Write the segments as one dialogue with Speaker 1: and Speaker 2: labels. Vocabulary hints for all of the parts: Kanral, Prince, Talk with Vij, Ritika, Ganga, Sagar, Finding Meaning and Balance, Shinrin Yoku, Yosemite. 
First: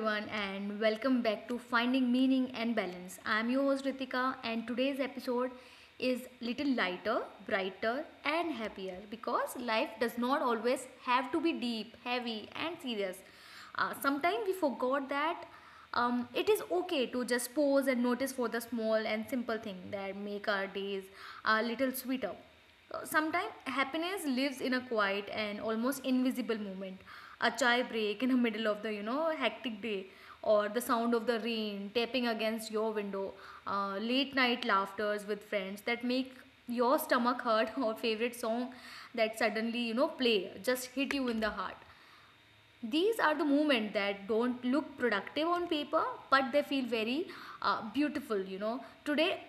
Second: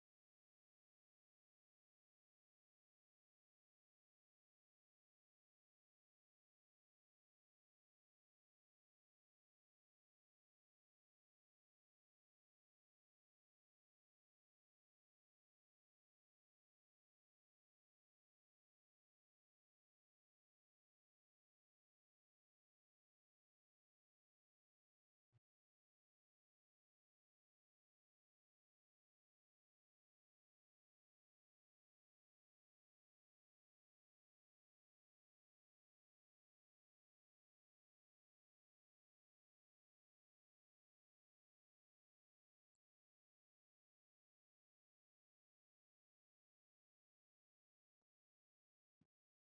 Speaker 1: everyone and welcome back to Finding Meaning and Balance. I am your host Ritika and today's episode is little lighter, brighter and happier because life does not always have to be deep, heavy and serious. Sometimes we forgot that it is okay to just pause and notice for the small and simple thing that make our days a little sweeter. Sometimes happiness lives in a quiet and almost invisible moment, a chai break in the middle of the hectic day, or the sound of the rain tapping against your window, late night laughters with friends that make your stomach hurt or favorite song that suddenly play just hit you in the heart. These are the movement that don't look productive on paper, but they feel very beautiful. You know, today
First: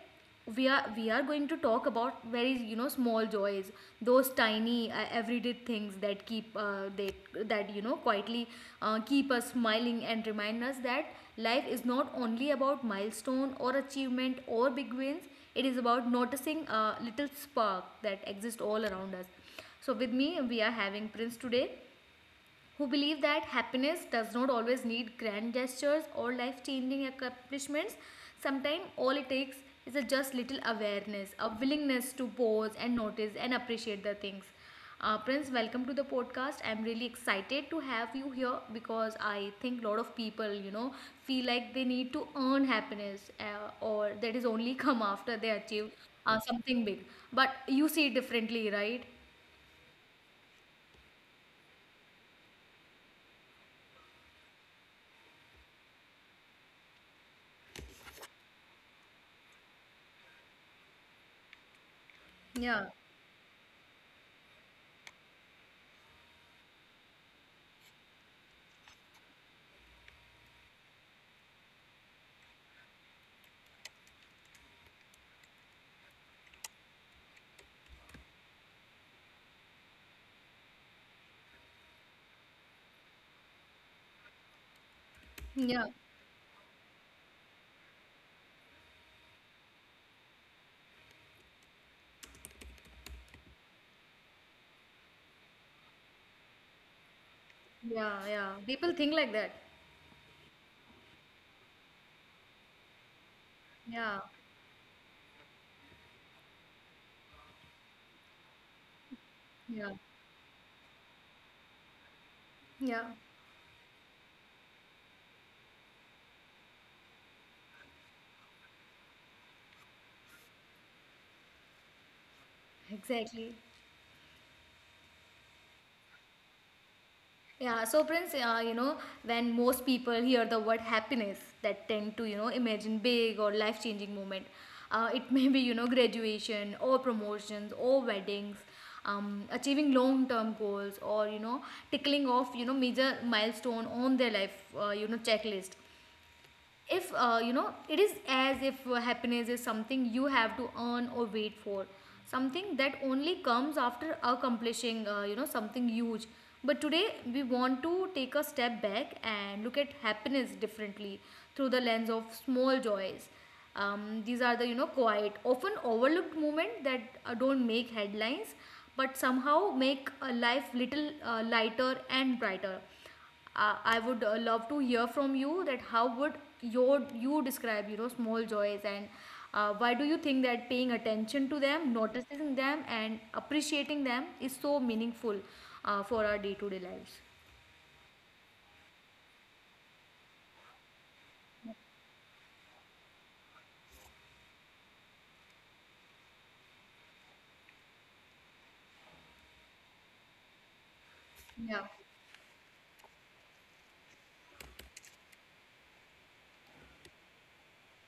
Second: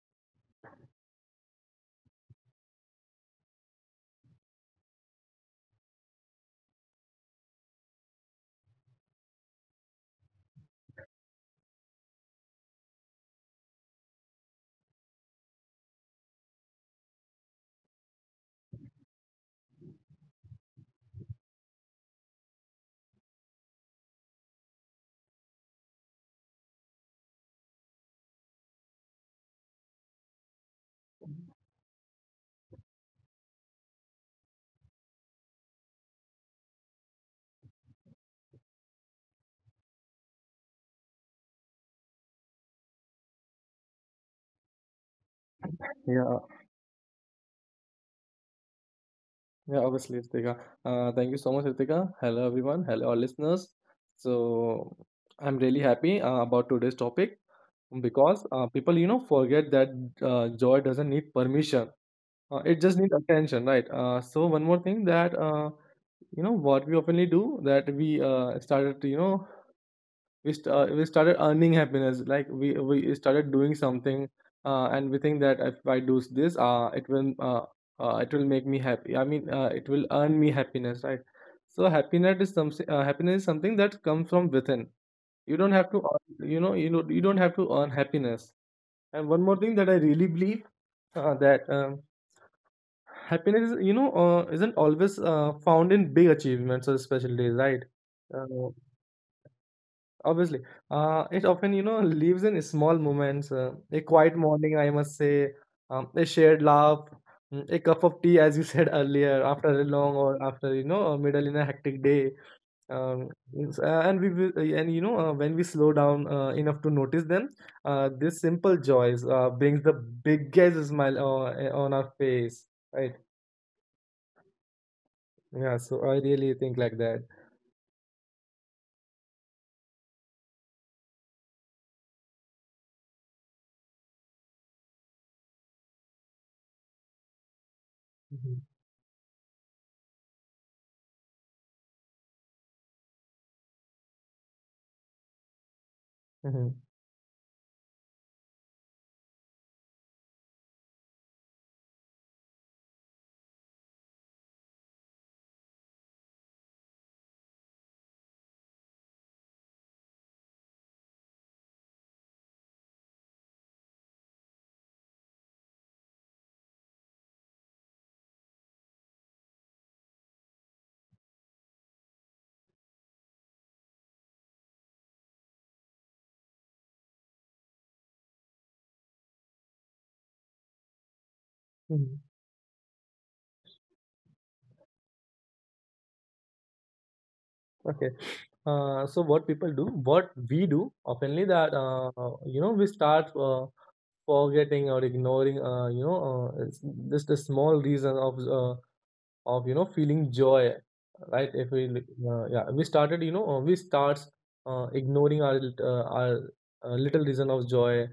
Speaker 1: we are going to talk about very small joys, those tiny everyday things that quietly keep us smiling and remind us that life is not only about milestone or achievement or big wins. It is about noticing a little spark that exists all around us. So with me, we are having Prince today, who believe that happiness does not always need grand gestures or life changing accomplishments. Sometimes all it takes is a just little awareness, a willingness to pause and notice and appreciate the things. Prince, welcome to the podcast. I'm really excited to have you here because I think a lot of people, feel like they need to earn happiness or that is only come after they achieve
Speaker 2: Yeah, uh,
Speaker 1: something big. But you see it differently, right?
Speaker 2: yeah, Obviously, Ritika. Thank you so much, Ritika. Hello, everyone. Hello, our listeners. So, I'm really happy about today's topic because people, you know, forget that joy doesn't need permission. It
Speaker 1: Yeah,
Speaker 2: just needs attention, right? So, one more thing that, you know, what we oftenly do, that we started, to, you know, we started earning happiness. Like we started doing something and we think that if I do this, it will make me happy. I mean, it will earn me happiness, right? So happiness is something, happiness is something that comes from within. You don't
Speaker 1: yeah,
Speaker 2: have to earn, you don't have to earn happiness. And one more thing that I really believe, that happiness is, isn't always found in big achievements or special days, right.
Speaker 1: yeah,
Speaker 2: uh,
Speaker 1: yeah. People think like that.
Speaker 2: Obviously, it often, you know, lives in small moments. A
Speaker 1: Yeah,
Speaker 2: quiet morning, I must say, a shared laugh, a cup of tea, as you said earlier, after a
Speaker 1: yeah.
Speaker 2: long, or after, you know, a middle in a hectic day.
Speaker 1: Yeah,
Speaker 2: Um, and we will, and you know, when we slow down enough to notice them, this simple joys brings the biggest smile on our face, right?
Speaker 1: exactly.
Speaker 2: Yeah, so I really think like that.
Speaker 1: Yeah, so Prince, when most people hear the word happiness, that tend to, imagine big or life-changing moment. It may be, graduation or promotions or weddings,
Speaker 2: hmm
Speaker 1: achieving long-term goals or, tickling off, major milestone on their life, checklist. If it is as if happiness is something you have to earn or wait for, something that only comes after accomplishing something huge. But today we want to take a step back and look at happiness differently through the lens of small joys. These are the quiet often overlooked moments that don't make headlines but somehow make a life little lighter and brighter. I would love to hear from you that how would you describe small joys, and why do you think that paying attention to them,
Speaker 2: hmm
Speaker 1: noticing them and appreciating them is so meaningful for our day-to-day lives.
Speaker 2: Okay. So what people do, what we do, oftenly, that you know, we start forgetting or ignoring, it's just a small reason of, of, you know, feeling joy, right? If
Speaker 1: Yeah,
Speaker 2: we look- Yeah, we started, we starts, ignoring our little reason of joy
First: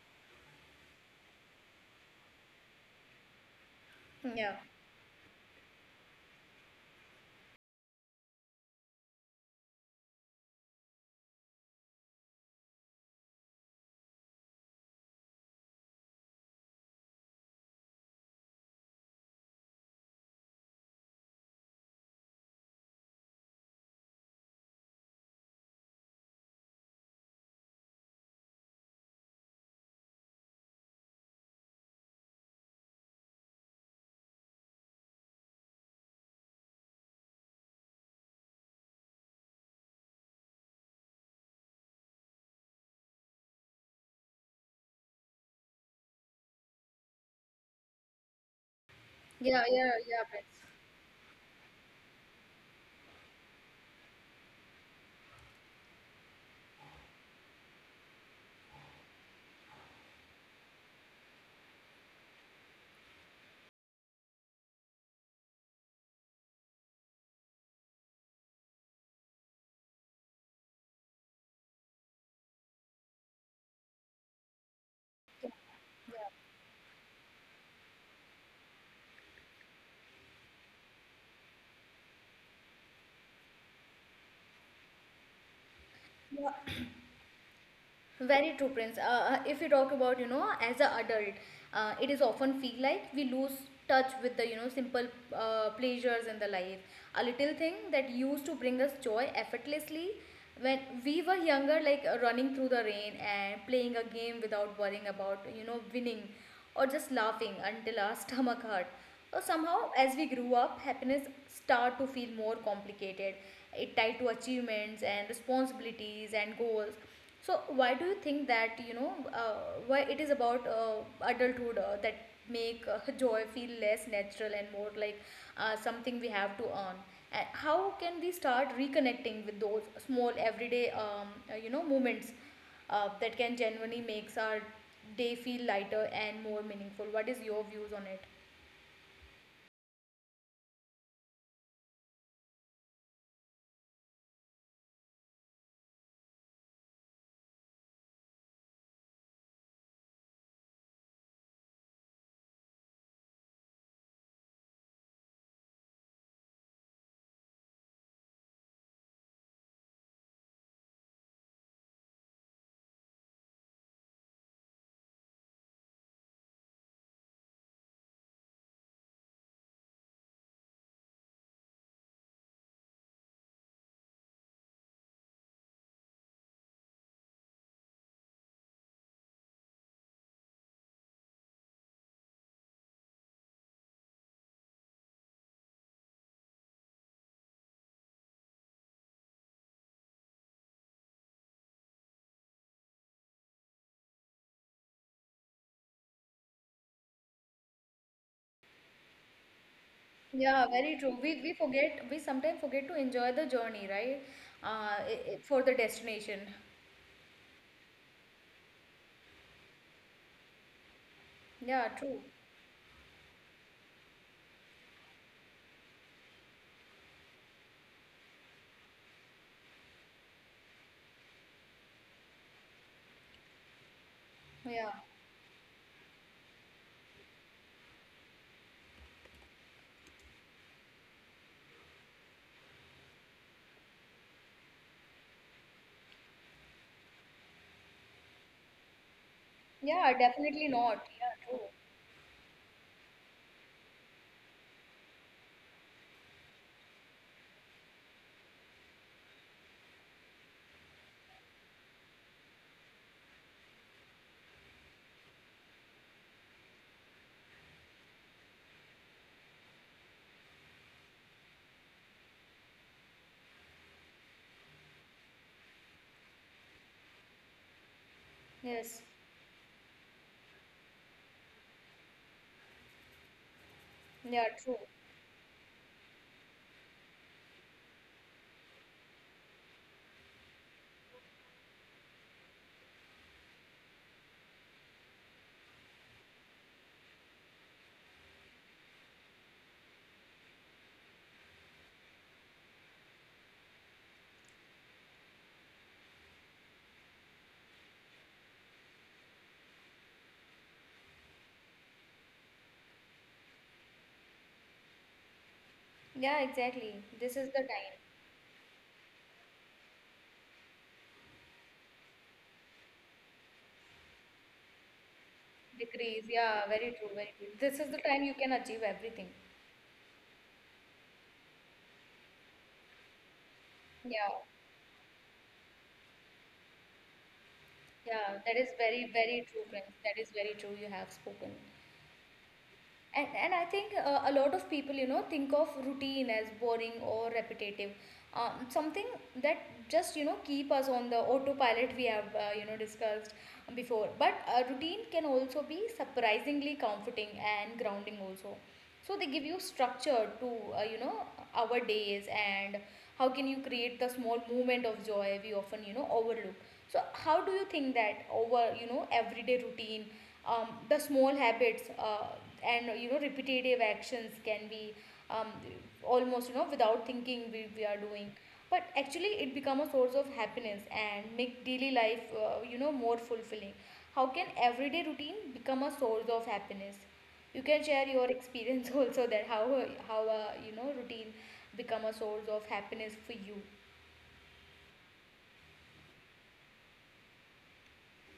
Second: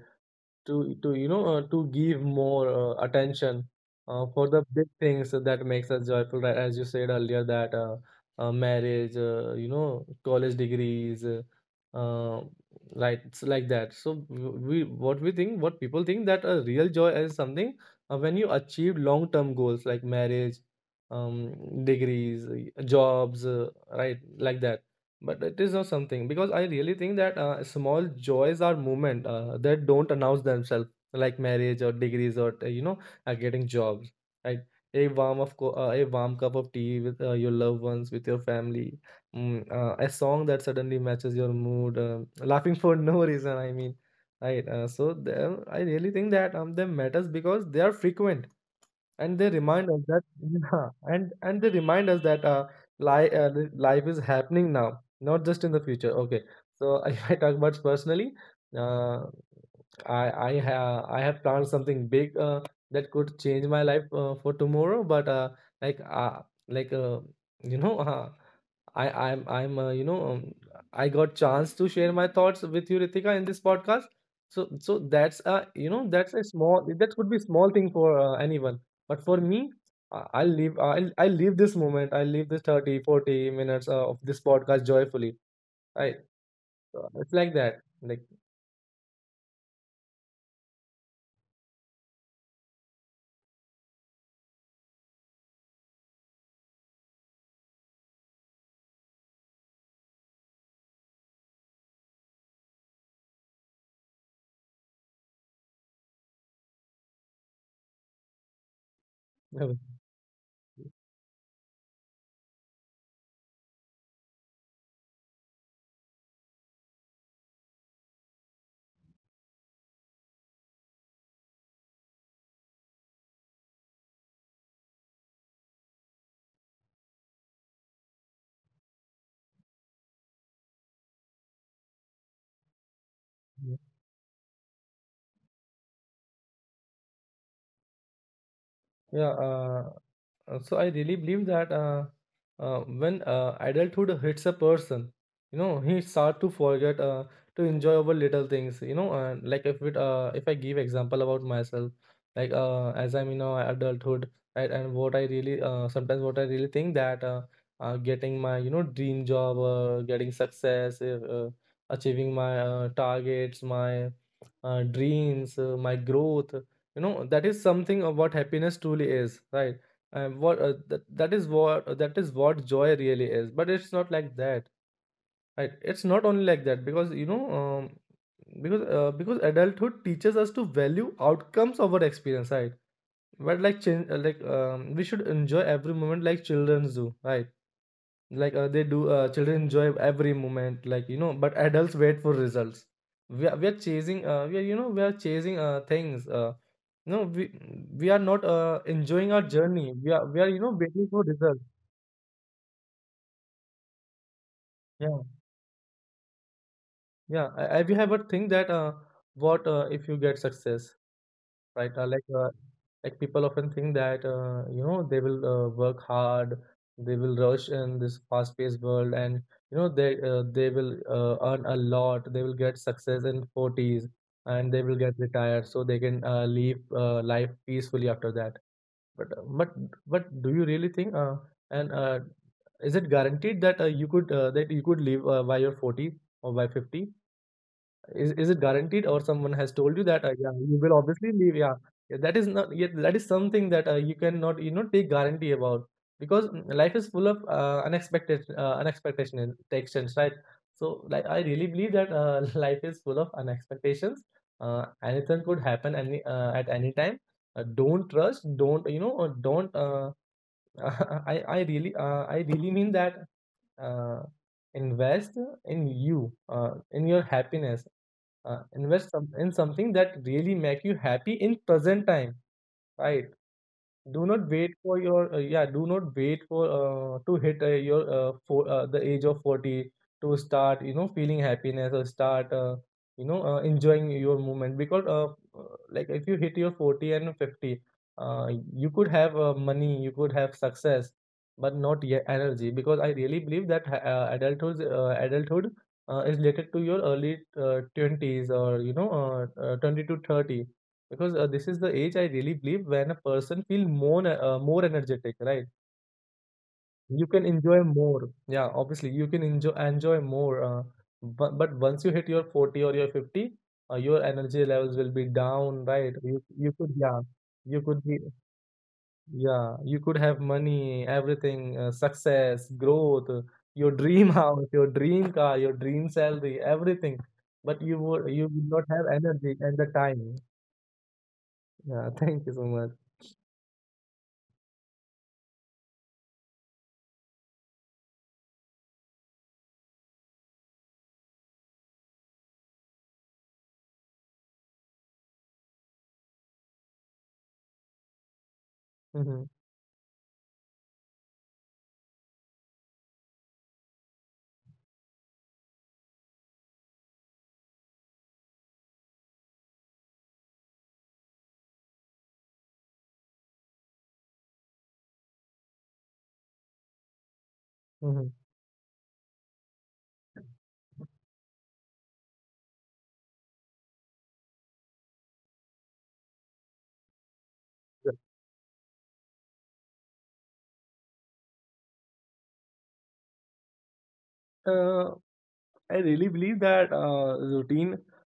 Speaker 2: to you know, to give more attention for
Speaker 1: yeah,
Speaker 2: the big things that makes us joyful, right? As you said earlier, that marriage, you know, college degrees, uh, like it's like that. So we, what we think, what people think, that a real joy is something when you achieve long term goals like marriage, um degrees, jobs, right, like that. But it is not something, because I really think that small joys are movement, that don't announce themselves like marriage or degrees or, getting jobs, right? A warm cup of tea with, your loved ones, with your family, a song that suddenly matches your mood, laughing for no reason. I mean, right? So them, I really think that, them matters because they are frequent, and they
Speaker 1: yeah,
Speaker 2: remind
Speaker 1: yeah,
Speaker 2: us that,
Speaker 1: yeah, Prince.
Speaker 2: life is happening now, not just in the future. Okay. So if I talk about personally, uh, i I have, I have planned something big that could change my life for tomorrow, but like uh, like uh, you know uh, I I'm you know I got chance to share my thoughts with you, Ritika, in this podcast. So that's a, you know, that's a small, that could be small thing for anyone, but for me, I'll leave this moment. I'll leave this 30, 40 minutes of this podcast joyfully. I
Speaker 1: Yeah.
Speaker 2: It's like that. Like.
Speaker 1: Very true, Prince. If we talk about, as an adult, it is often feel like we lose touch with the, simple pleasures in the life. A little thing that used to bring us joy effortlessly when we were younger, like running through the rain and playing a game without worrying about, winning, or just laughing until our stomach hurt. So somehow, as we grew up, happiness start to feel more complicated. It tied to achievements and responsibilities and goals. So why do you think that why it is about adulthood that make joy feel less natural and more like something we have to earn? And how can we start reconnecting with those small everyday moments that can genuinely makes our day feel lighter and more meaningful? What is your views on it?
Speaker 2: Yeah, uh, so I really believe that when adulthood hits a person, you know, he start to forget to enjoy over little things. You know, and like, if I give example about myself, like, as I'm in adulthood, and what I really, sometimes, what I really think, that getting my, you know, dream job, getting success, achieving my targets, my dreams, my growth, you know, that is something of what happiness truly is, right? And what, that is what, that is what joy really is. But it's not like that, right? It's not only like that, because, you know, because, because adulthood teaches us to value outcomes over experience, right? But like, change like, we should enjoy every moment like children do, right? Like, they do children enjoy every moment, like, you know, but adults wait for results. We are chasing, we are, you know, we are chasing things, no, we are not enjoying our journey. We are, you
Speaker 1: Yeah,
Speaker 2: know,
Speaker 1: very
Speaker 2: waiting
Speaker 1: true.
Speaker 2: for
Speaker 1: We
Speaker 2: results.
Speaker 1: forget, we sometimes forget to enjoy the journey, right?
Speaker 2: Yeah,
Speaker 1: For the destination.
Speaker 2: yeah. I We have a thing that, what, if you get success,
Speaker 1: Yeah,
Speaker 2: right?
Speaker 1: true.
Speaker 2: Like, people often think that, you know, they will work hard, they will rush in this fast-paced world, and, you know, they will earn a lot, they will get success in 40s, and they
Speaker 1: Yeah,
Speaker 2: will get retired, so they can live life peacefully after that. But uh, but but do you really think, and is it guaranteed that you could, that you could live by your 40 or by 50? Is it guaranteed, or someone has told you
Speaker 1: yeah,
Speaker 2: that, yeah,
Speaker 1: definitely
Speaker 2: you will
Speaker 1: not.
Speaker 2: obviously
Speaker 1: Yeah,
Speaker 2: leave?
Speaker 1: true.
Speaker 2: Yeah, yeah, that is not yet. That is something that you cannot, you know, take guarantee about, because, life is full of unexpected, unexpectation and expectations, right? So, like, I really believe that life is full of unexpectations. Anything could happen, any at any time. Don't trust. Don't, you know? Don't. I really, I really mean that, uh, invest in you, in your happiness.
Speaker 1: Yes.
Speaker 2: Invest some, in something that really make you happy in present time, right? Do
Speaker 1: Yeah,
Speaker 2: not wait
Speaker 1: true.
Speaker 2: for your, yeah, do not wait for to hit, your for the age of 40 to start, you know, feeling happiness, or start, enjoying your movement because, uh, like, if you hit your 40 and 50, uh, you could have money, you could have success, but not yet energy, because I really believe that adulthood is related to your early 20s, or you know, 20 to 30, because this is the age I really believe when a person feel more, more energetic, right?
Speaker 1: Yeah, exactly.
Speaker 2: You
Speaker 1: This
Speaker 2: can
Speaker 1: is the
Speaker 2: enjoy
Speaker 1: time.
Speaker 2: more. Yeah, obviously you can enjoy more. But once you hit your 40 or your 50, your energy levels will be down, right?
Speaker 1: Decrease,
Speaker 2: You
Speaker 1: yeah,
Speaker 2: you
Speaker 1: very
Speaker 2: could,
Speaker 1: true,
Speaker 2: yeah,
Speaker 1: very true, this
Speaker 2: you
Speaker 1: is the
Speaker 2: could be,
Speaker 1: time you can achieve everything.
Speaker 2: yeah, you could have money, everything, success, growth, your dream
Speaker 1: Yeah,
Speaker 2: house, your dream car, your dream salary, everything. But you would
Speaker 1: yeah,
Speaker 2: you
Speaker 1: that is
Speaker 2: would not
Speaker 1: very
Speaker 2: have
Speaker 1: very
Speaker 2: energy
Speaker 1: true
Speaker 2: and the
Speaker 1: friends, that is
Speaker 2: time.
Speaker 1: very true, you have spoken.
Speaker 2: Yeah, thank you so much.
Speaker 1: And I think a lot of people, think of routine as boring or repetitive. Something that just, keep us on the autopilot we have, discussed before. But a routine can also be surprisingly comforting and grounding also, so they give you structure to uh, you know our days, and how can you create the small moment of joy we often overlook? So how do you think that over everyday routine, the small habits and repetitive actions can be um, almost without thinking we are doing,
Speaker 2: Hmm.
Speaker 1: but actually it become a source of happiness and make daily life more fulfilling. How can everyday routine become a source of happiness? You can share your experience also that how a routine become a source of happiness for you.
Speaker 2: Uh, I really believe that routine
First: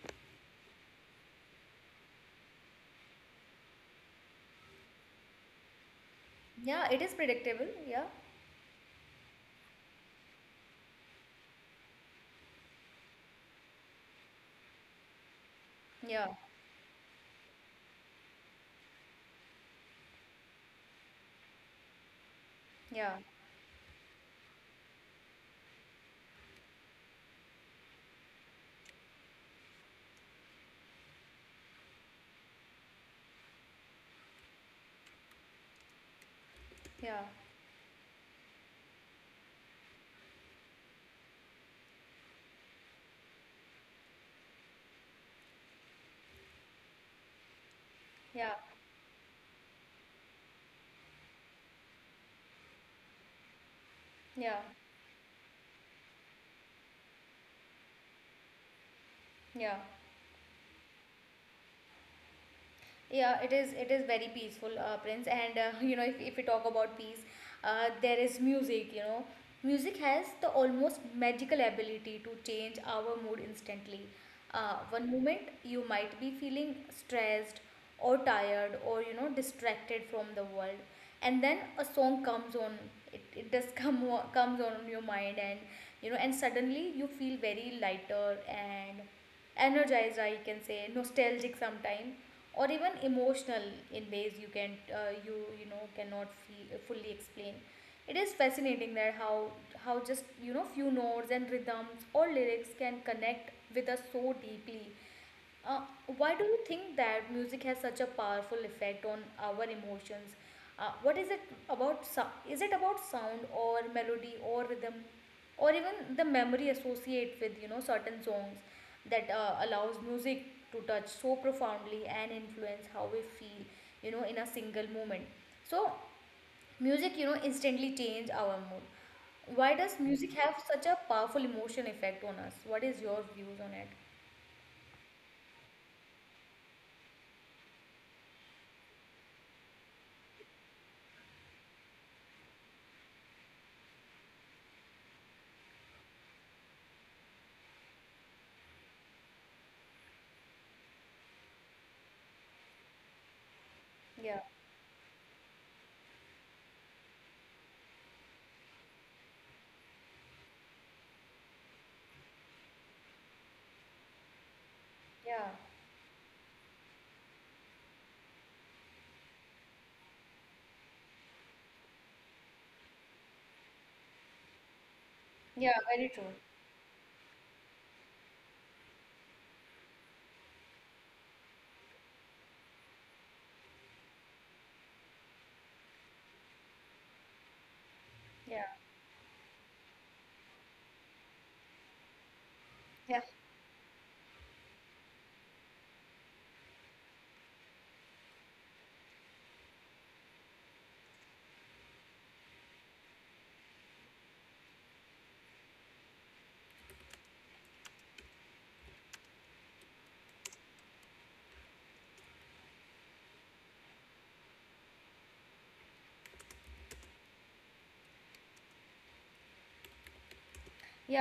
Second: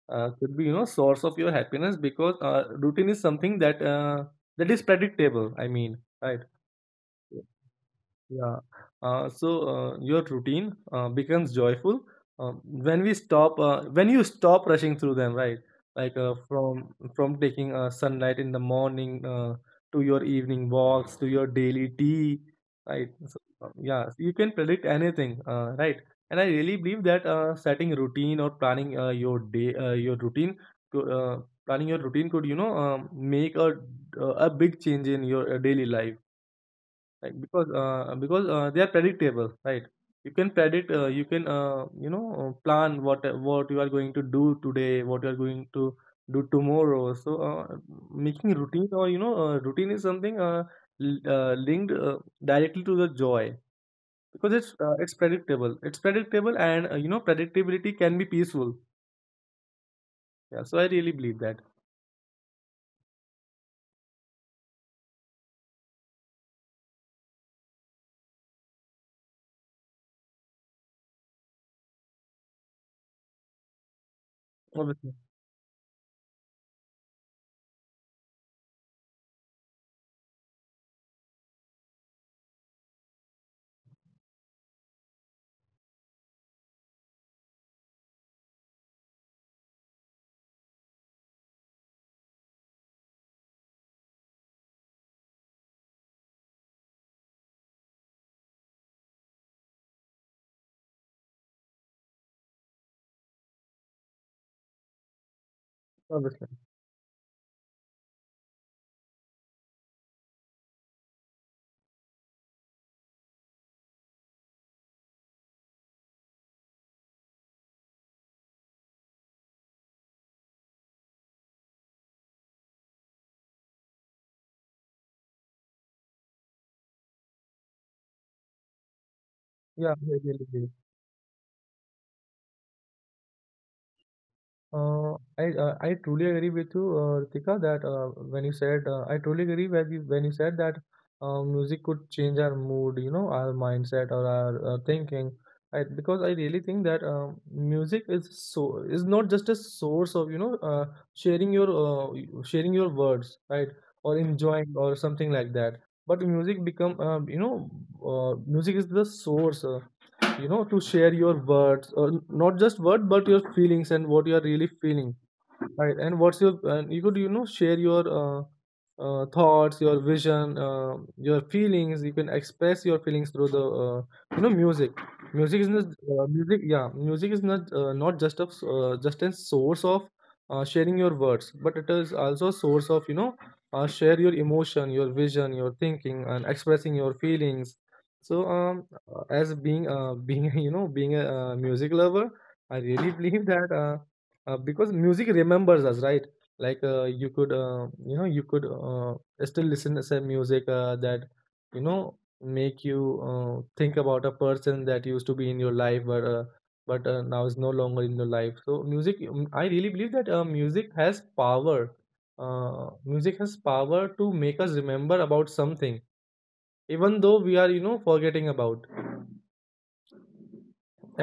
Speaker 2: could be, you know, source of your happiness, because routine is something that, that is predictable. I mean, right?
Speaker 1: Yeah, it is predictable, yeah.
Speaker 2: Yeah. So your routine becomes joyful when we stop, when you stop rushing through them, right? Like,
Speaker 1: Yeah,
Speaker 2: from taking sunlight in the morning, to your evening walks, to your daily tea, right?
Speaker 1: yeah,
Speaker 2: So, yeah, so you can predict anything, right? And I really believe that, setting routine or planning your day, your routine, could, planning your routine could, you know, make a big change in your daily life,
Speaker 1: yeah,
Speaker 2: like, because, they are predictable, right? You can predict, you can, plan what you are going to do today, what you are going to do tomorrow. So,
Speaker 1: yeah,
Speaker 2: making routine, or you know, routine is something, linked directly to the joy, because
Speaker 1: yeah,
Speaker 2: it's, it's predictable, it's predictable, and, you know, predictability can be peaceful.
Speaker 1: yeah,
Speaker 2: Yeah, so I really believe that.
Speaker 1: yeah. it is. It is very peaceful, Prince. And you know, if we talk about peace, there is music. You know, music has the almost magical ability to change our mood instantly. One
Speaker 2: obviously
Speaker 1: moment you might be feeling stressed or tired or distracted from the world, and then a song comes on, it does comes on your mind, and and suddenly you feel very lighter and energized, I can say nostalgic sometime, or even emotional in ways you can cannot fully explain. It is fascinating that how just few notes and rhythms or lyrics can connect with us so deeply. uh, why do
Speaker 2: obviously
Speaker 1: you think that music has such a powerful effect on our emotions? What is it about? Is it about sound or melody or rhythm, or even the memory associate with certain songs that allows music to touch so profoundly and influence how we feel in a single moment. So music instantly change our mood. Why
Speaker 2: Yeah,
Speaker 1: does
Speaker 2: I
Speaker 1: music
Speaker 2: really
Speaker 1: have
Speaker 2: believe.
Speaker 1: such a powerful emotion effect on us? What is your views on it?
Speaker 2: I truly agree with you, Ritika, that when you said, I truly agree when you said that music could change our mood, you know, our mindset, or our thinking. Because I really think that, music is so, is not just a source of, you know, sharing your, sharing your words, right, or
Speaker 1: Yeah,
Speaker 2: enjoying or something like that. But music become, you know, music is the source. You know, to share your words or not just words but your feelings and what you are really feeling,
Speaker 1: yeah.
Speaker 2: right? And you could, you know, share your thoughts, your vision, your feelings. You can express your feelings through the you know, music. music is
Speaker 1: Yeah,
Speaker 2: not
Speaker 1: very true.
Speaker 2: uh, music yeah, music is not, not just a just a source of sharing your words, but it is also a source of, you know, share your emotion, your vision, your thinking, and expressing your feelings. so
Speaker 1: Yeah,
Speaker 2: um uh, as being, being you know, being a music lover, I really
Speaker 1: yeah,
Speaker 2: believe that because music remembers us, right? Like, you could, you know, you could still listen to some music that, you know, make you think about a person that used to be in your life, but now is no longer in your life. So music, I really believe that music has power. Music has power to make us remember about something even though we are, you know, forgetting about.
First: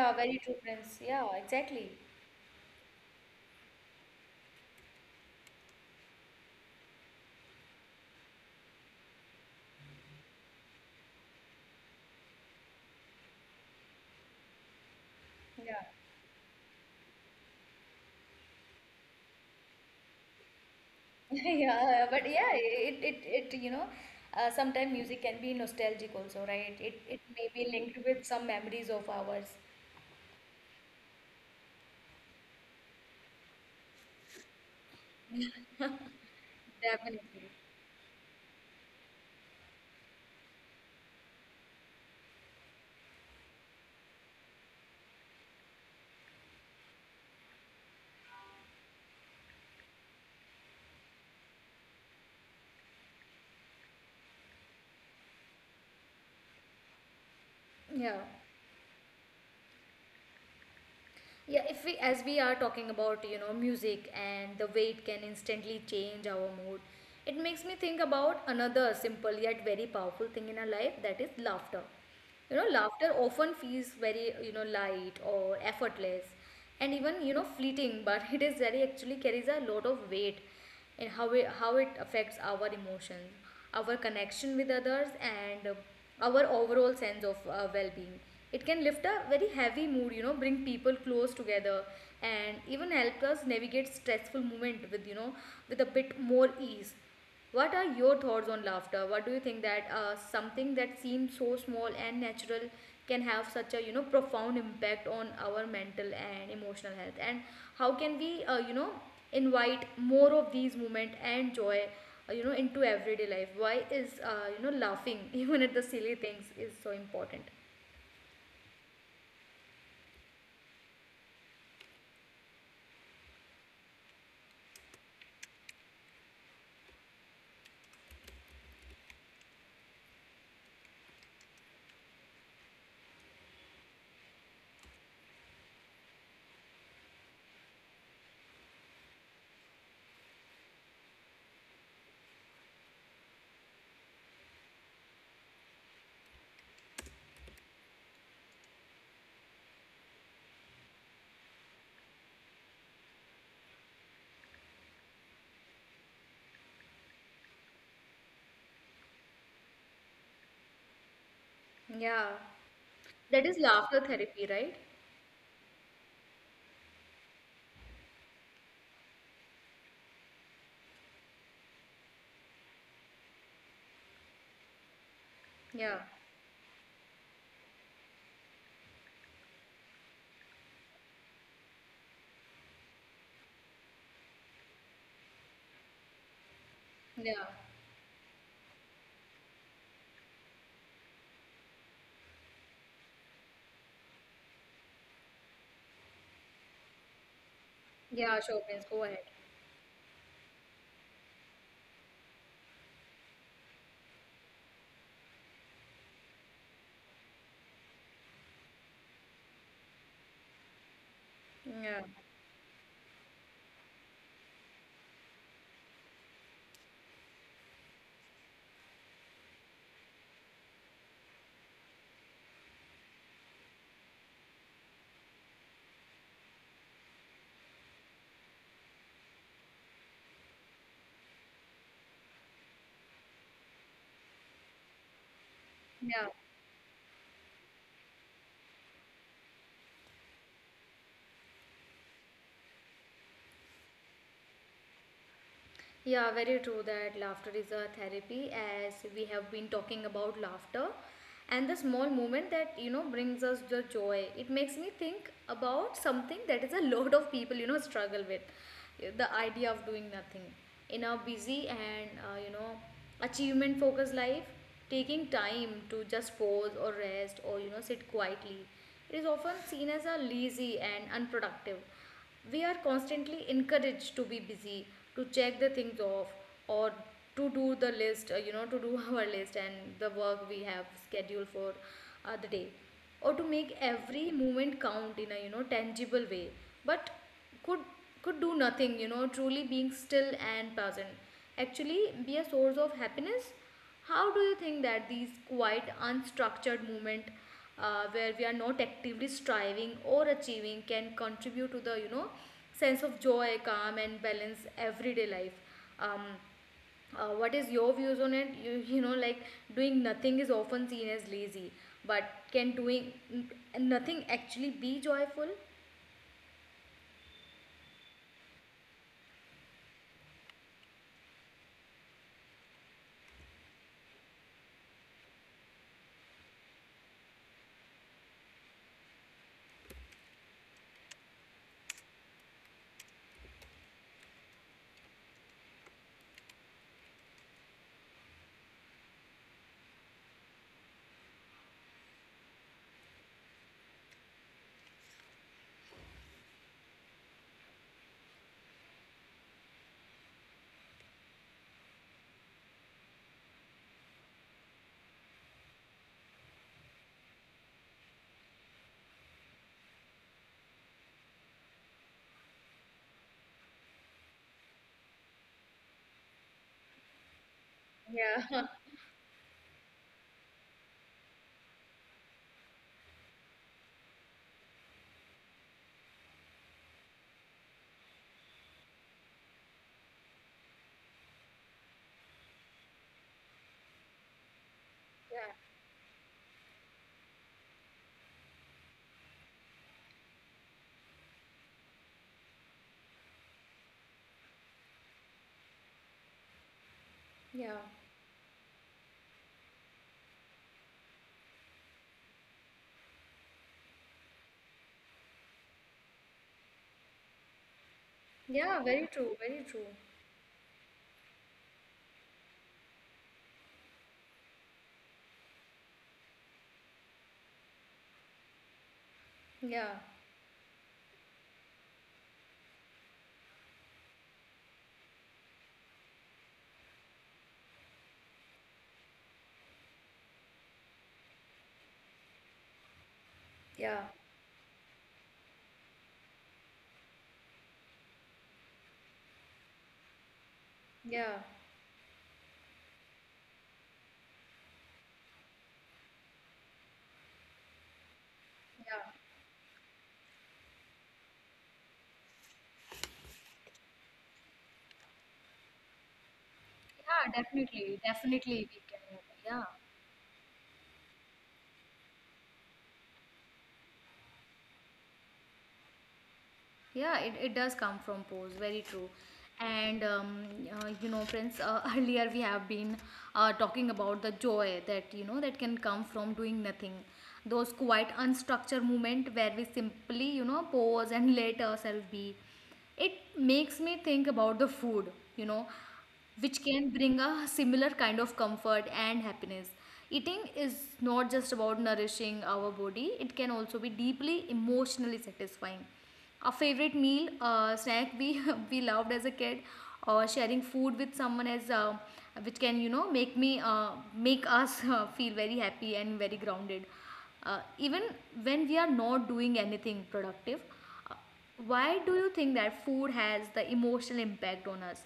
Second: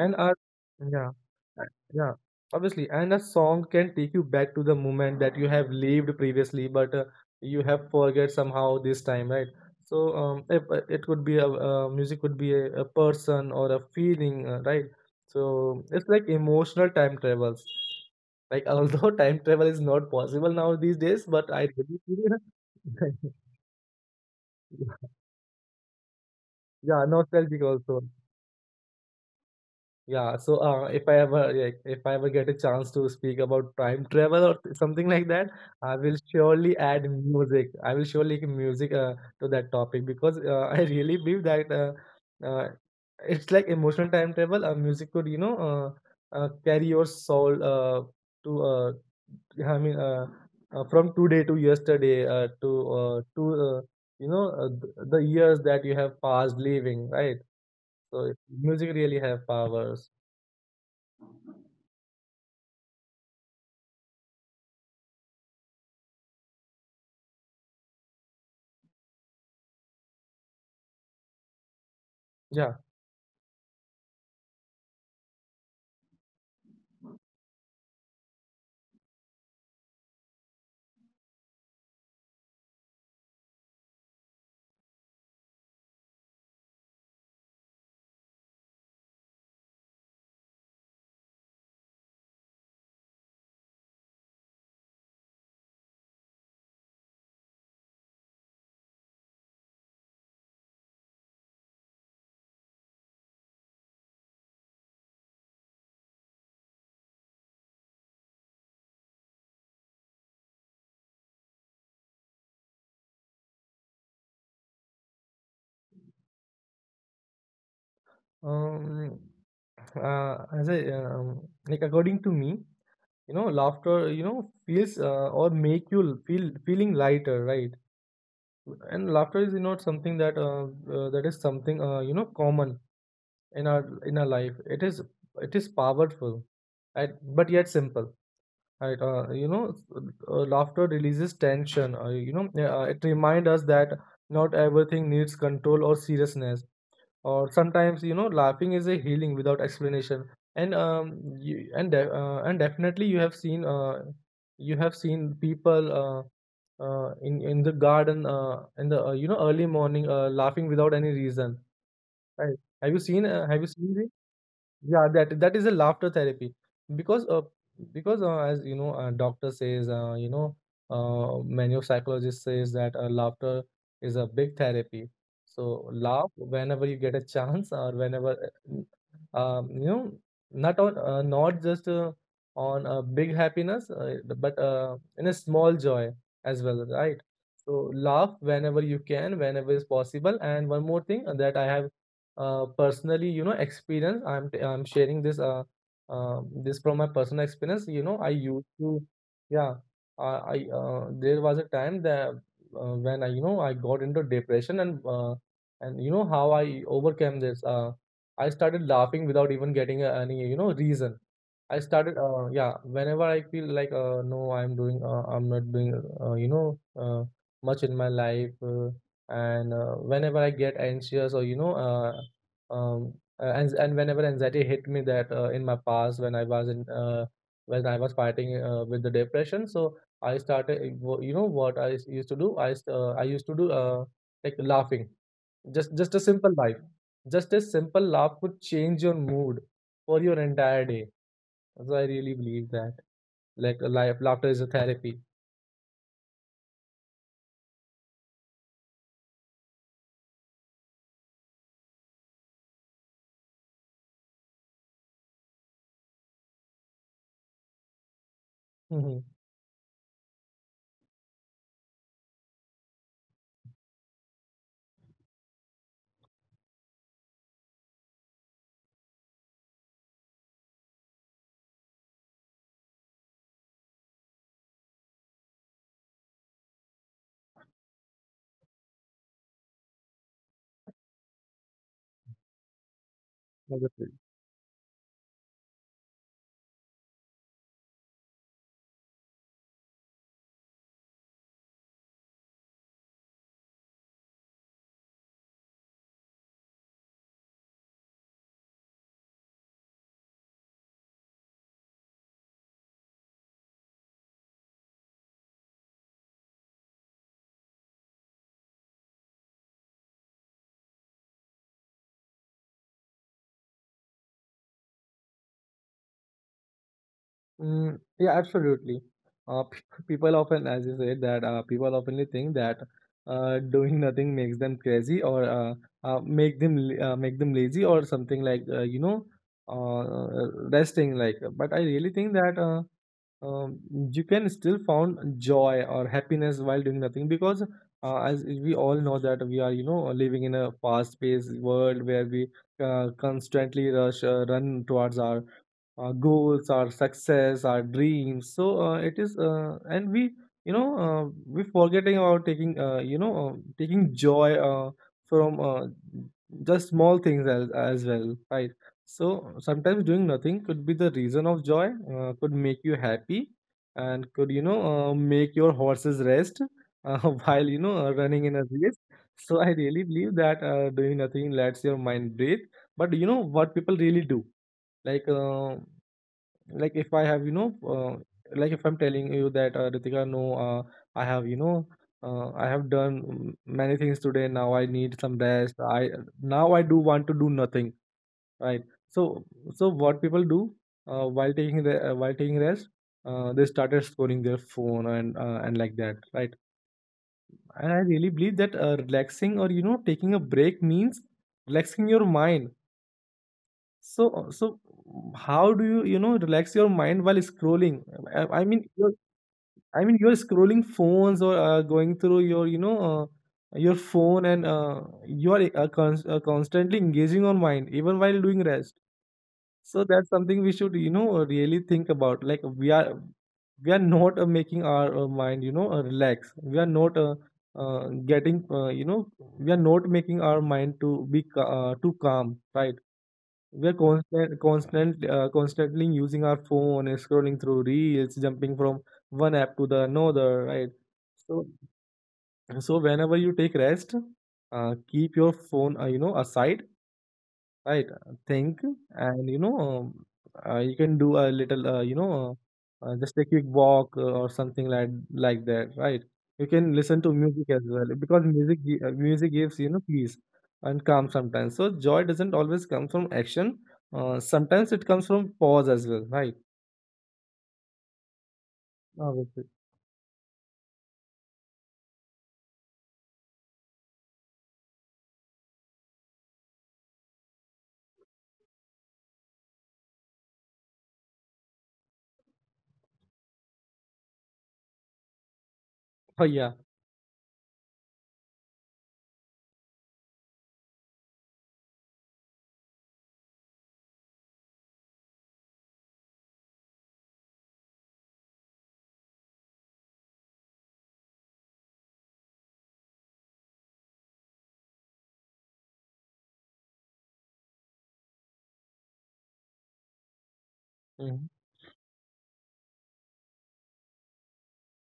Speaker 2: And our,
Speaker 1: very true, Prince.
Speaker 2: yeah,
Speaker 1: Yeah,
Speaker 2: uh,
Speaker 1: exactly.
Speaker 2: yeah, obviously. And a song can take you back to the moment that you have lived previously, but you have forget somehow this time, right? So if, it could be a, music could be a person or a feeling, right? So it's like emotional time travels. Like, although time travel is not possible now these days, but I really
Speaker 1: Yeah, but yeah, it, it,
Speaker 2: feel.
Speaker 1: it, you know, sometimes music can be nostalgic also, right? It,
Speaker 2: Yeah,
Speaker 1: it may
Speaker 2: nostalgic
Speaker 1: be
Speaker 2: also.
Speaker 1: linked with some memories of ours.
Speaker 2: Yeah, so if I ever like, if I ever get a chance to speak about time travel or something like that, I will surely add
Speaker 1: Definitely.
Speaker 2: music. I will surely give music, to that topic, because I really believe that it's like emotional time travel. Music could, you know, carry your soul, to I mean, from today to yesterday, to you know, the years that you have passed living, right?
Speaker 1: Yeah.
Speaker 2: So music really have power.
Speaker 1: Yeah, if we as we are talking about, you know, music and the way it can instantly change our mood, it makes me think about another simple yet very powerful thing in our life that is laughter. You know,
Speaker 2: Yeah.
Speaker 1: laughter often feels very, you know, light or effortless and even, you know, fleeting, but it is very actually carries a lot of weight, and how it affects our emotions, our connection with others, and our overall sense of well-being. It can lift a very heavy mood, you know, bring people close together, and even help us navigate stressful moment with with a bit more ease. What are your thoughts on laughter? What do you think that something that seems so small and natural can have such a profound impact on our mental and emotional health? And how can we invite more of these movement and joy into everyday life? Why is laughing even at the silly things is so important?
Speaker 2: Um, as I, like, according to me, you know, laughter, you know, feels, or make you feel feeling lighter, right? And laughter is not something that that is something, you know, common in our, in our life. It is, it is powerful, right? But yet simple, right? You know, laughter releases tension. You know, it reminds us that not everything needs control or seriousness, or sometimes, you know, laughing is a healing without explanation. And you, and and definitely you have seen, you have seen people in the garden, in the, you know, early morning, laughing without any reason,
Speaker 1: Yeah,
Speaker 2: right? Have you seen,
Speaker 1: that is
Speaker 2: have you seen
Speaker 1: laughter
Speaker 2: this?
Speaker 1: therapy, right?
Speaker 2: Yeah, that, that is a laughter therapy. Because as you know, doctor says, you know, many of psychologists says that laughter is a big therapy. So
Speaker 1: Yeah,
Speaker 2: laugh whenever you get a chance or whenever, you know, not just on a big happiness, but in a small joy as well, right?
Speaker 1: yeah,
Speaker 2: So laugh whenever you can, whenever is possible. And one more thing that I have, personally, you know, experience. I'm sharing this, this from my personal experience. You know, I
Speaker 1: yeah. Sure,
Speaker 2: used
Speaker 1: please go
Speaker 2: to,
Speaker 1: ahead.
Speaker 2: yeah, I, there was a time that, when I, you know, I got into depression and, and you know how I overcame this, I started laughing without even getting, any, you know, reason. I
Speaker 1: Yeah.
Speaker 2: started, yeah, whenever I feel like, no, I'm doing, I'm not doing, you know, much in my life, and whenever I get anxious or, you know, um, and whenever anxiety hit me, that, in my past when I was in, when I was fighting, with the depression, so I started, you know, what I used to do, I used to do, like laughing, just a simple laugh, just a simple laugh could change your mood for your entire day. So I really believe that, like, laughter is a therapy.
Speaker 1: Yeah, very true that laughter is a therapy. As we have been talking about laughter and the small moment that you know brings us the joy. It makes me think about something that is a lot of people you know struggle with
Speaker 2: Hmm.
Speaker 1: the idea of doing nothing in our busy and you know achievement focused life. Taking time to just pause or rest or you know sit quietly, it is often seen as a lazy and unproductive. We are constantly encouraged to be busy, to check the things off, or to do the list you know to do our list and the work we have scheduled for the day, or to make
Speaker 2: Obviously.
Speaker 1: every moment count in a you know tangible way. But could could do nothing you know truly being still and present actually be a source of happiness? How do you think that these quiet unstructured movement, where we are not actively striving or achieving, can contribute to the you know sense of joy, calm and balance everyday life? um, what is your views on it? You know like, doing nothing is often seen as lazy, but can doing nothing actually be joyful?
Speaker 2: Mm, yeah, absolutely. Uh, pe- People often, as you said, that people often think that doing nothing makes them crazy or, make them la- make them lazy or something like, you know, resting like. But I really think that. Um, you can still found joy or happiness while doing nothing, because, as we all know that we are, you know, living in a fast-paced world where we, constantly rush, run towards our goals, our success, our dreams. So it is, and we, you know, we forgetting about taking, you know, taking joy from just small things as well, right? So sometimes doing nothing could be the reason of joy, could make you happy, and could, you know, make your horses rest, while, you know, running in a
Speaker 1: Yeah.
Speaker 2: race. So I really believe that doing nothing lets your mind breathe. But you know what people really do? Like, uh, like if I have, you know, like if I'm telling you that, Ritika, no, I have, you know, I have done, mm, many things today, now I need some
Speaker 1: Yeah,
Speaker 2: rest, I now I do want to do nothing, right? So, so what people do, while taking rest, they started scrolling their phone and, and like that, right?
Speaker 1: yeah,
Speaker 2: And I really believe that relaxing or, you know, taking a break means relaxing your mind. So, so how do you, you know, relax your mind while scrolling? I
Speaker 1: yeah,
Speaker 2: mean,
Speaker 1: very
Speaker 2: you're,
Speaker 1: true, very true.
Speaker 2: I mean, you're scrolling phones or, going through your, you know, your phone, and you are, constantly engaging on mind even while doing rest.
Speaker 1: Yeah,
Speaker 2: So that's something we should, you know, really think about. Like, we are not making our, mind, you know, relax. We are not, getting, you know, we are not making our mind to be too calm, right? We're
Speaker 1: yeah,
Speaker 2: constantly using our phone, and scrolling through reels, jumping from one app to the another, right?
Speaker 1: yeah,
Speaker 2: So, so whenever you take rest, keep your phone, you know, aside. Right, think,
Speaker 1: yeah.
Speaker 2: and, you know, you can do a little, you know, just a quick walk, or something like, that, right? You can listen
Speaker 1: Yeah,
Speaker 2: to music as
Speaker 1: definitely,
Speaker 2: well, because
Speaker 1: definitely we can.
Speaker 2: music
Speaker 1: Yeah.
Speaker 2: gives, you know, peace and calm sometimes. So joy doesn't always come from action. Sometimes it comes from pause as well, right?
Speaker 1: Yeah, it does come from pose, very true.
Speaker 2: Obviously.
Speaker 1: And you know, friends, earlier we have been talking about the joy that you know that can come from doing nothing. Those quite unstructured moment where we simply you know pose and let ourselves be. It makes me think about the food. You know,
Speaker 2: Oh
Speaker 1: which
Speaker 2: yeah.
Speaker 1: can bring a similar kind of comfort and happiness. Eating is not just about nourishing our body, it can also be deeply emotionally satisfying. A favorite meal, snack we, we loved as a kid, or sharing food with someone as which can you know make me, make us feel very happy and very grounded. Even when we are not doing anything productive, uh,
Speaker 2: Hmm.
Speaker 1: why do you think that food has the emotional impact on us?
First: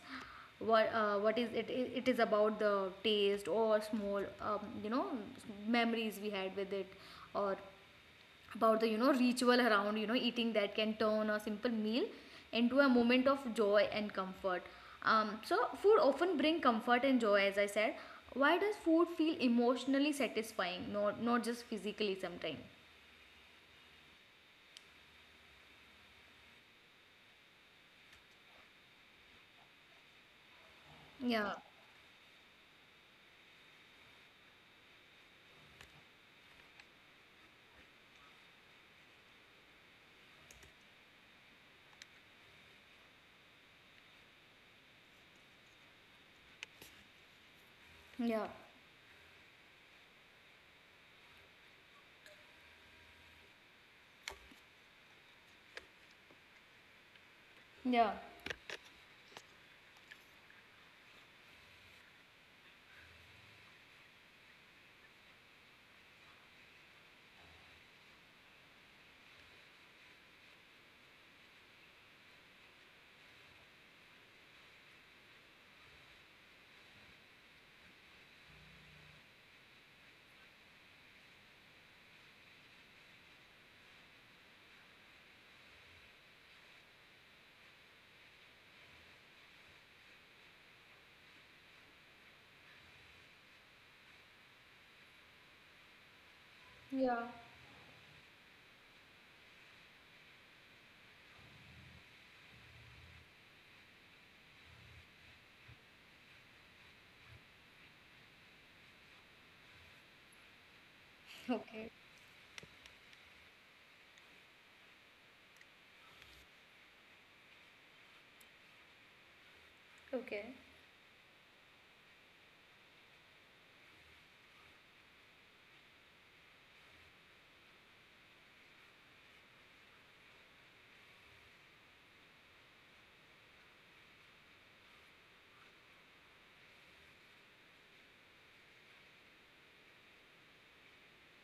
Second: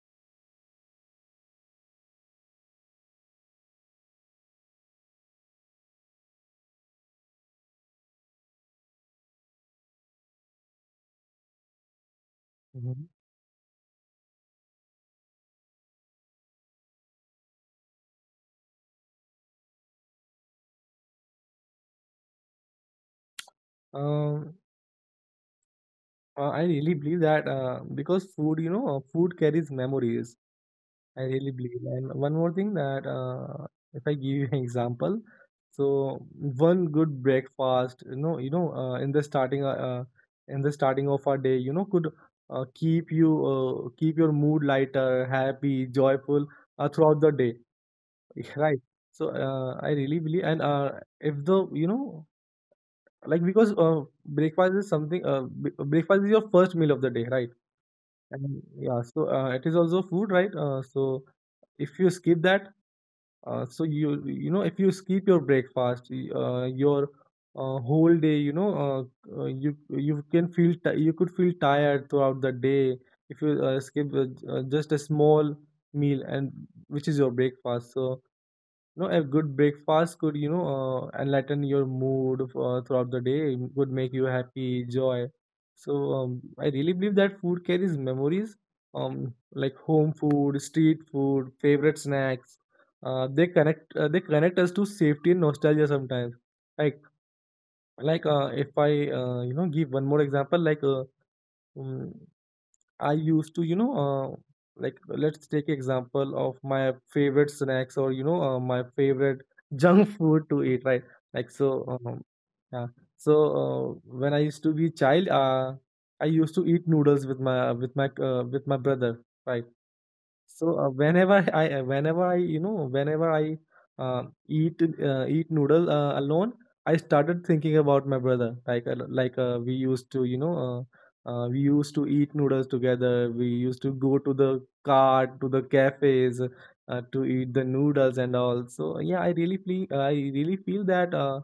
Speaker 1: What what is it, it is about the taste or small you know memories we had with it, or about the you know ritual around you know eating that can turn a simple meal into a
Speaker 2: Hmm.
Speaker 1: moment of joy and comfort? So food often bring comfort and joy as I said, why does food feel emotionally satisfying, not just physically sometimes?
Speaker 2: Um, I really believe that, because food, you know, food carries memories. I really
Speaker 1: Yeah.
Speaker 2: believe. And one more thing that, if I give you an example, so one good breakfast, you know, in the starting of our day, you know, could keep you, keep your mood lighter, happy, joyful, throughout the day,
Speaker 1: Yeah,
Speaker 2: right? So I really believe, and, if the, you know, like, because, breakfast is something, breakfast is your first meal of the day, right?
Speaker 1: yeah,
Speaker 2: And yeah, so it is also food, right? So if you skip that, so you know, if you skip your breakfast, your, whole day, you know, you can feel ti you could feel tired throughout the day if you skip, just a small meal and which is your breakfast. So, you know, a good breakfast could, you know, enlighten your mood throughout the day, could make you happy, joy. So I really believe that food carries memories, like home food, street food, favorite snacks, they connect us to safety and nostalgia sometimes. like
Speaker 1: yeah.
Speaker 2: like, if I, you know, give one more example, like, um, I used to, you know, like, let's take example of my favorite snacks, or, you know, my favorite junk food to eat, right? Like, so,
Speaker 1: Okay,
Speaker 2: yeah. So when I used to be child, I used to eat noodles with my, with my brother, right?
Speaker 1: okay.
Speaker 2: So whenever I, whenever I, you know, whenever I eat noodle, alone, I started thinking about my brother. Like, we used to, you know, we used to eat noodles together. We used to go to the cart, to the cafes, to eat the noodles and all. So yeah, I really feel that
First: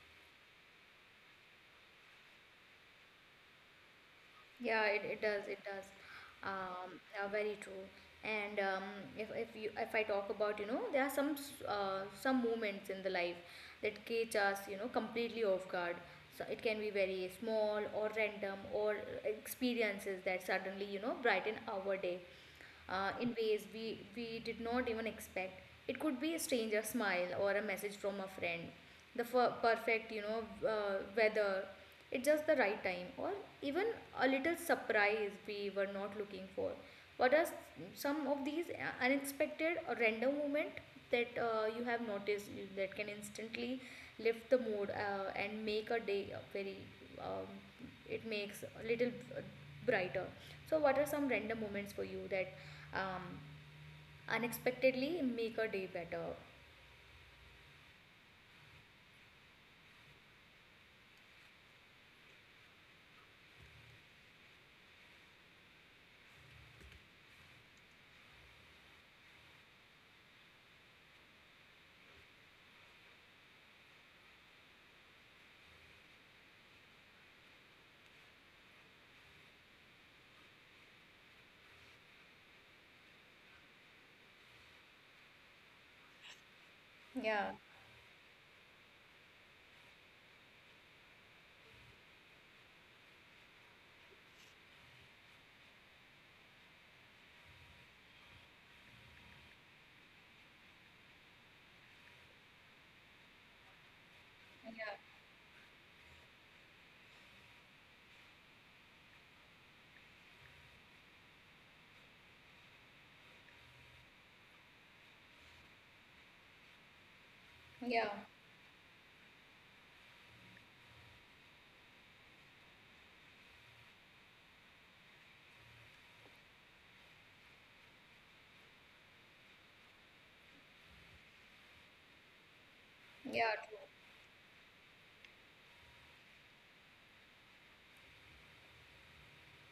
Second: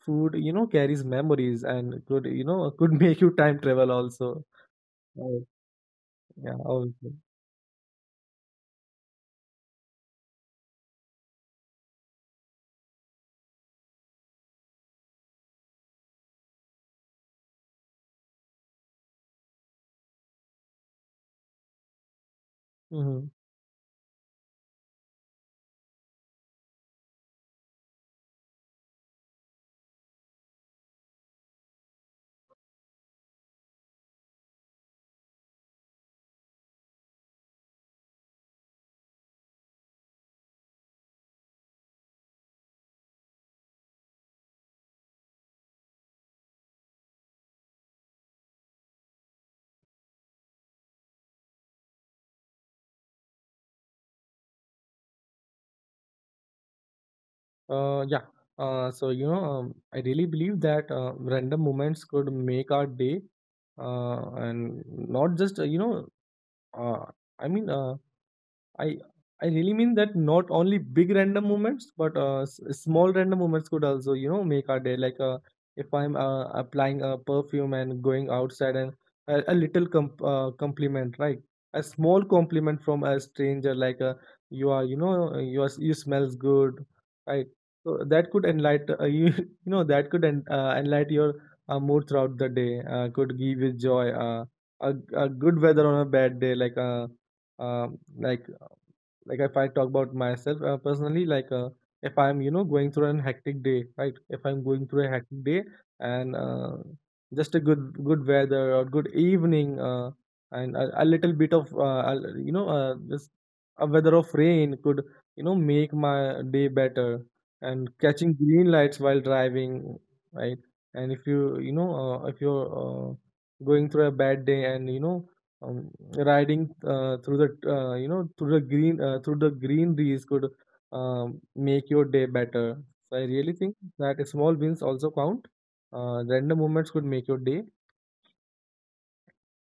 Speaker 2: food carries memories and could could make you time travel also.
Speaker 1: Yeah, it
Speaker 2: Uh,
Speaker 1: does. It does.
Speaker 2: yeah,
Speaker 1: Very true. And if you, if I talk about you know there are some some moments in the life that catch us you know completely off guard. So it can be very small or random, or experiences that suddenly you know brighten our day
Speaker 2: also.
Speaker 1: in ways we did not even expect. It could be a stranger smile or a message from a friend, the perfect, you know, weather. It's just the right time, or even a little surprise we were not looking for. What are some of these unexpected or random moment that you have noticed that can instantly lift the mood and make a day very um, it makes a little uh, brighter. So what are some random moments for you that um, unexpectedly make a day better?
Speaker 2: Yeah. So you know, I really believe that random moments could make our day, and not just you know, uh, I mean, I I really mean that not only big random moments, but small random moments could also, you know, make our day. Like, if I'm applying a perfume and going outside, and a little compliment, right? A small compliment from a stranger, like, you are, you know, you are, you smells good, right?
Speaker 1: Yeah,
Speaker 2: So that could enlighten you, you know, that could en enlighten your mood throughout the day. Could give you joy. A good weather on a bad day, like, um, like like if I talk about myself personally, like, if I'm, you know, going through an hectic day, right? If I'm going through a
Speaker 1: yeah,
Speaker 2: hectic day and just a good weather or good evening, and a little bit of you know, just a weather of rain could, you know, make my day better, and
Speaker 1: yeah,
Speaker 2: catching green lights while driving, right? And if you, you know, if you're, going through a bad day and you know, um, riding through the, you know, through the green through the greeneries could, make your day better. So I really
Speaker 1: yeah,
Speaker 2: think
Speaker 1: true.
Speaker 2: that small wins also count. Random moments could make your day.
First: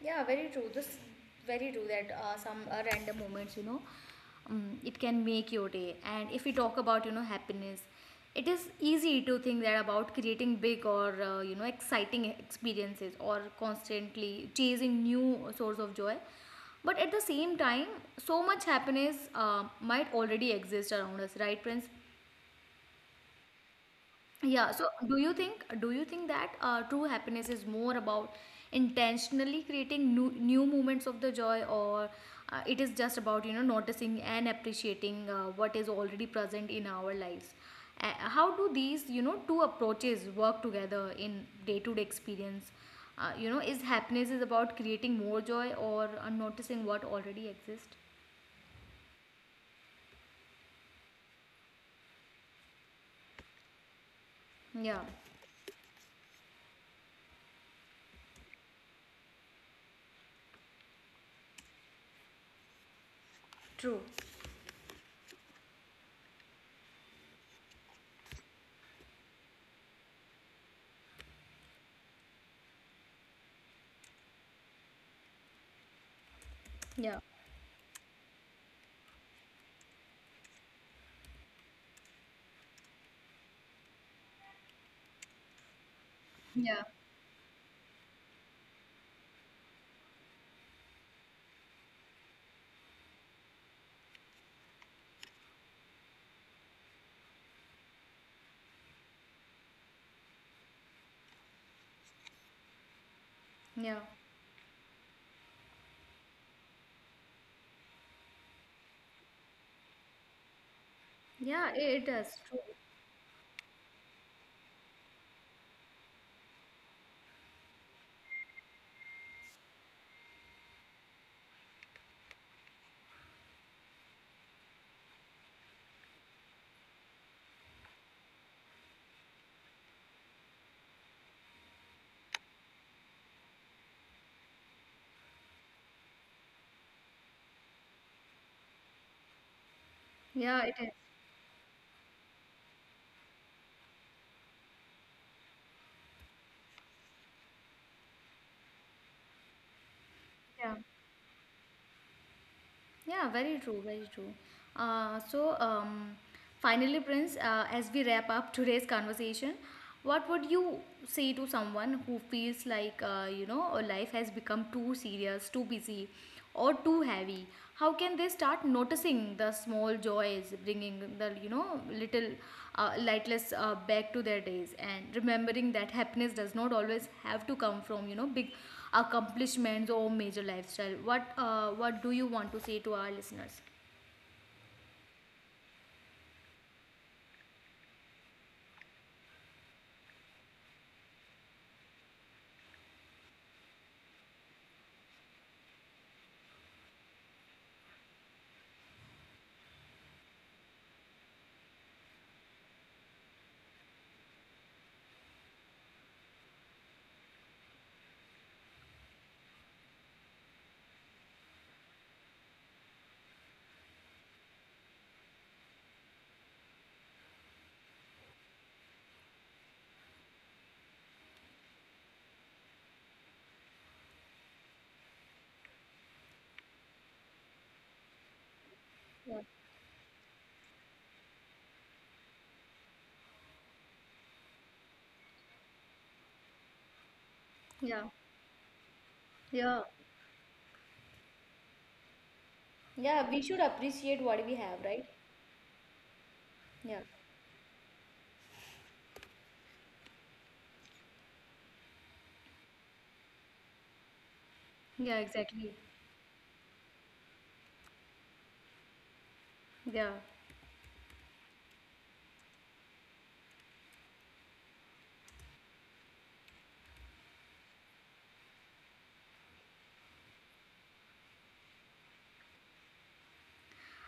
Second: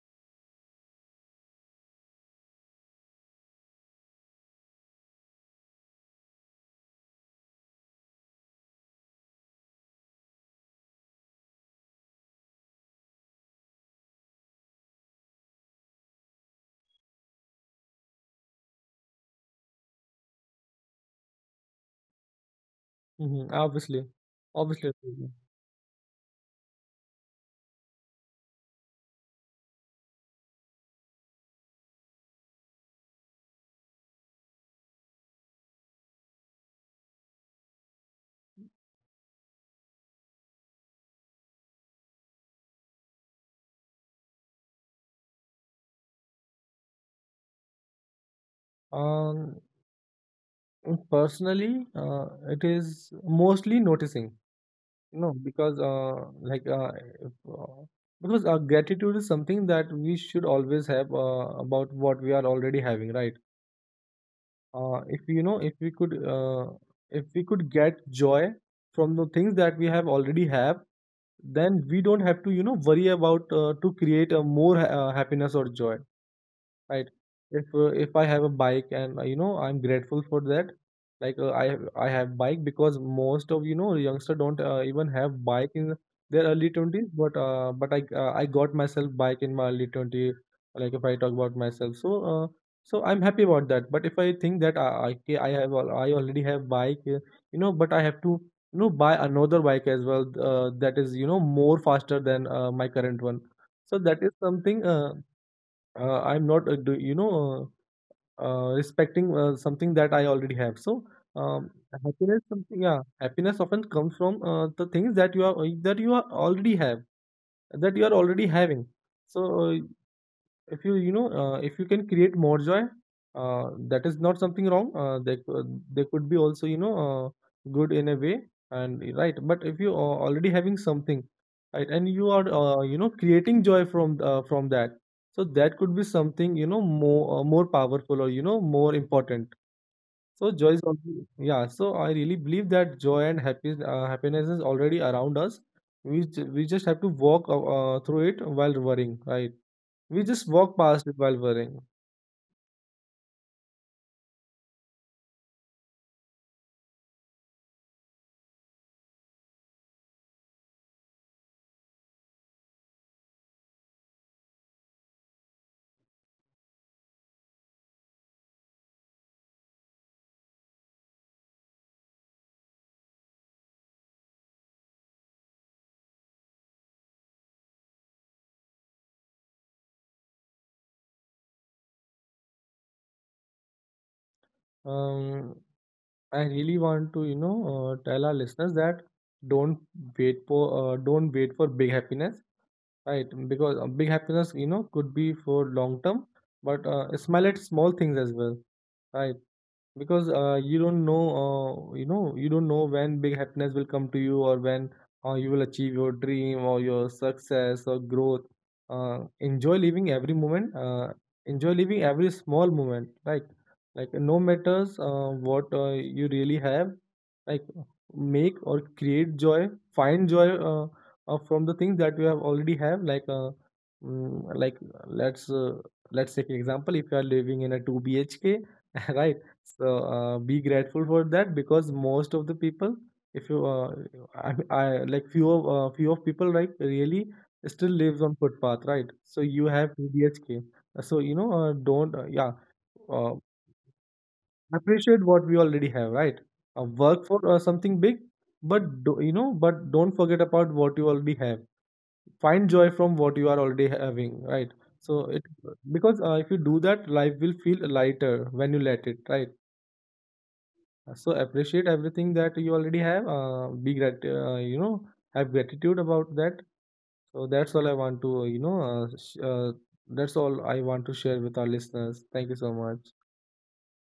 Speaker 1: Yeah, very true, this, very true that some random moments you know, it can make your day. And if we talk about you know happiness, it is easy to think that about creating big or you know exciting experiences or constantly chasing new source of joy, but at the same time so much happiness might already exist around us, right Prince?
Speaker 2: Hmm. Obviously,
Speaker 1: Yeah, so
Speaker 2: obviously.
Speaker 1: do
Speaker 2: Obviously.
Speaker 1: you think, do you think that true happiness is more about intentionally creating new moments of the joy, or it is just about you know noticing and appreciating what is already present in our lives? How do these you know two approaches work together in day to day experience? You know, is happiness is about creating more joy or noticing what already exists?
Speaker 2: Um, Personally, it is mostly noticing.
Speaker 1: Yeah,
Speaker 2: You know, because like if, because gratitude is something that we should always have about what we are already having, right?
Speaker 1: true.
Speaker 2: If you know if we could get joy from the things that we have already have, then we don't have to, you know, worry about to create a more happiness or joy, right?
Speaker 1: Yeah,
Speaker 2: If if I have a bike and, you know, I'm grateful for that. Like, I have bike, because most of you know youngster don't even have bike in their early
Speaker 1: yeah,
Speaker 2: 20s, but I got myself bike in my early 20s. Like if I talk about myself. So, so I'm happy about that, but if I think that I, ca- I have al- I already have bike, you know, but I have to, you know, buy another bike as well, that is, you know, more faster than my current one. So
Speaker 1: yeah,
Speaker 2: that is something, I'm not, you know, respecting something that I already have. So,
Speaker 1: yeah. It is true.
Speaker 2: yeah, happiness often comes from the things that you are already have, that you are already having. So, if you, you know, if you can create more joy, that is not something wrong, they could be also, you know, good in a way and right, but if you are already having something, right, and you are, you know, creating joy from that, so that could be something, you know, more more powerful or you know more important. So
Speaker 1: Yeah,
Speaker 2: joy
Speaker 1: it
Speaker 2: is
Speaker 1: is.
Speaker 2: already, yeah, so I really believe that joy and happiness is already around us. We just have to walk through it while worrying, right? We just walk
Speaker 1: Yeah.
Speaker 2: past it while worrying.
Speaker 1: Yeah, very true, very true. So, finally, Prince, as we wrap up today's conversation, what would you say to someone who feels like, you know, life has become too serious, too busy, or too heavy? How can they start noticing the small joys, bringing the, you know, little lightless back to their days, and remembering that happiness does not always have to come from, you know, big accomplishments or major lifestyle? What what do you want to say to our listeners?
Speaker 2: Um, I really want to, you know, tell our listeners that don't don't wait for big happiness, right? Because big happiness, you know, could be for long term, but smile at small things as well, right? Because you don't know, you know, you don't know when big happiness will come to you, or when you will achieve your dream or your success or growth. Enjoy living every moment. Enjoy living every small moment. Like no matters what you really have. Like, make or create joy. Find joy, from the things that you have already have. Like, like let's uh, let's take an example. If you are living in a two BHK, right?
Speaker 1: Yeah,
Speaker 2: So be grateful for that, because most of the people, if you, I like few of few of people like really still
Speaker 1: yeah,
Speaker 2: lives on footpath, right? So you
Speaker 1: yeah.
Speaker 2: have PDHK. So you know, don't yeah, uh,
Speaker 1: Yeah, we should appreciate what we have, right?
Speaker 2: appreciate what we already have, right?
Speaker 1: Yeah,
Speaker 2: Work for something big, but do, you know, but don't forget about what you already have. Find joy from what you are already having, right?
Speaker 1: yeah
Speaker 2: So it,
Speaker 1: exactly.
Speaker 2: because if you do that, life will feel lighter when you let it, right?
Speaker 1: Yeah.
Speaker 2: So appreciate everything that you already have. You know, have gratitude about that. So that's all I want to, you know, that's all I want to share with our listeners. Thank you so much.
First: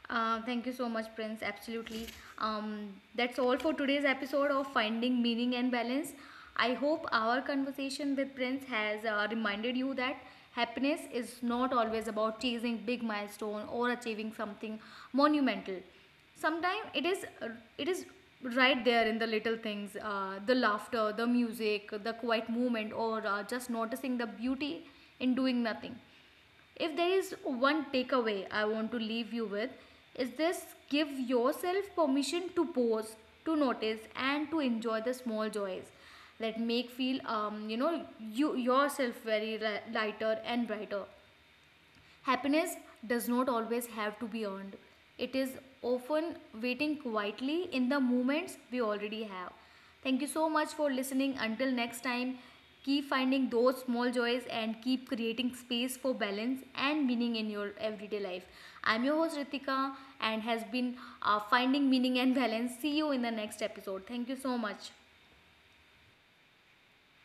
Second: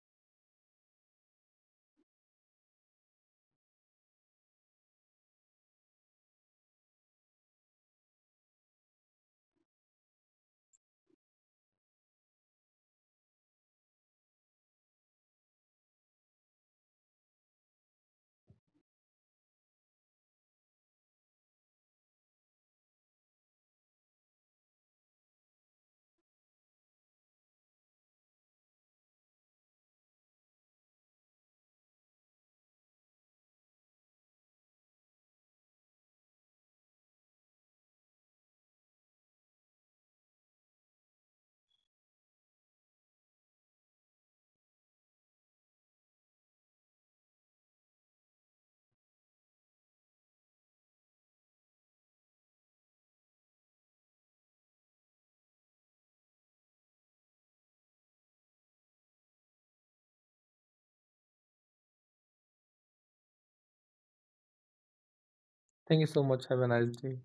Speaker 1: Thank you so much, Prince. Absolutely. That's all for today's episode of Finding Meaning and Balance. I hope our conversation with Prince has reminded you that happiness is not always about chasing big milestone or achieving something monumental. Sometimes it is right there in the little things, the laughter, the music, the quiet moment, or just noticing the beauty in doing nothing. If there is one takeaway I want to leave you with, is this: give yourself permission to pause, to notice, and to enjoy the small joys that make feel you know you yourself very lighter and brighter. Happiness does not always have to be earned. It is often waiting quietly in the moments we already have. Thank you so much for listening. Until next time, keep finding those small joys and keep creating space for balance and meaning in your everyday life. I'm your host Ritika and has been finding meaning and balance. See you in the next episode. Thank you so much.
Speaker 2: Thank you so much. Have a nice day.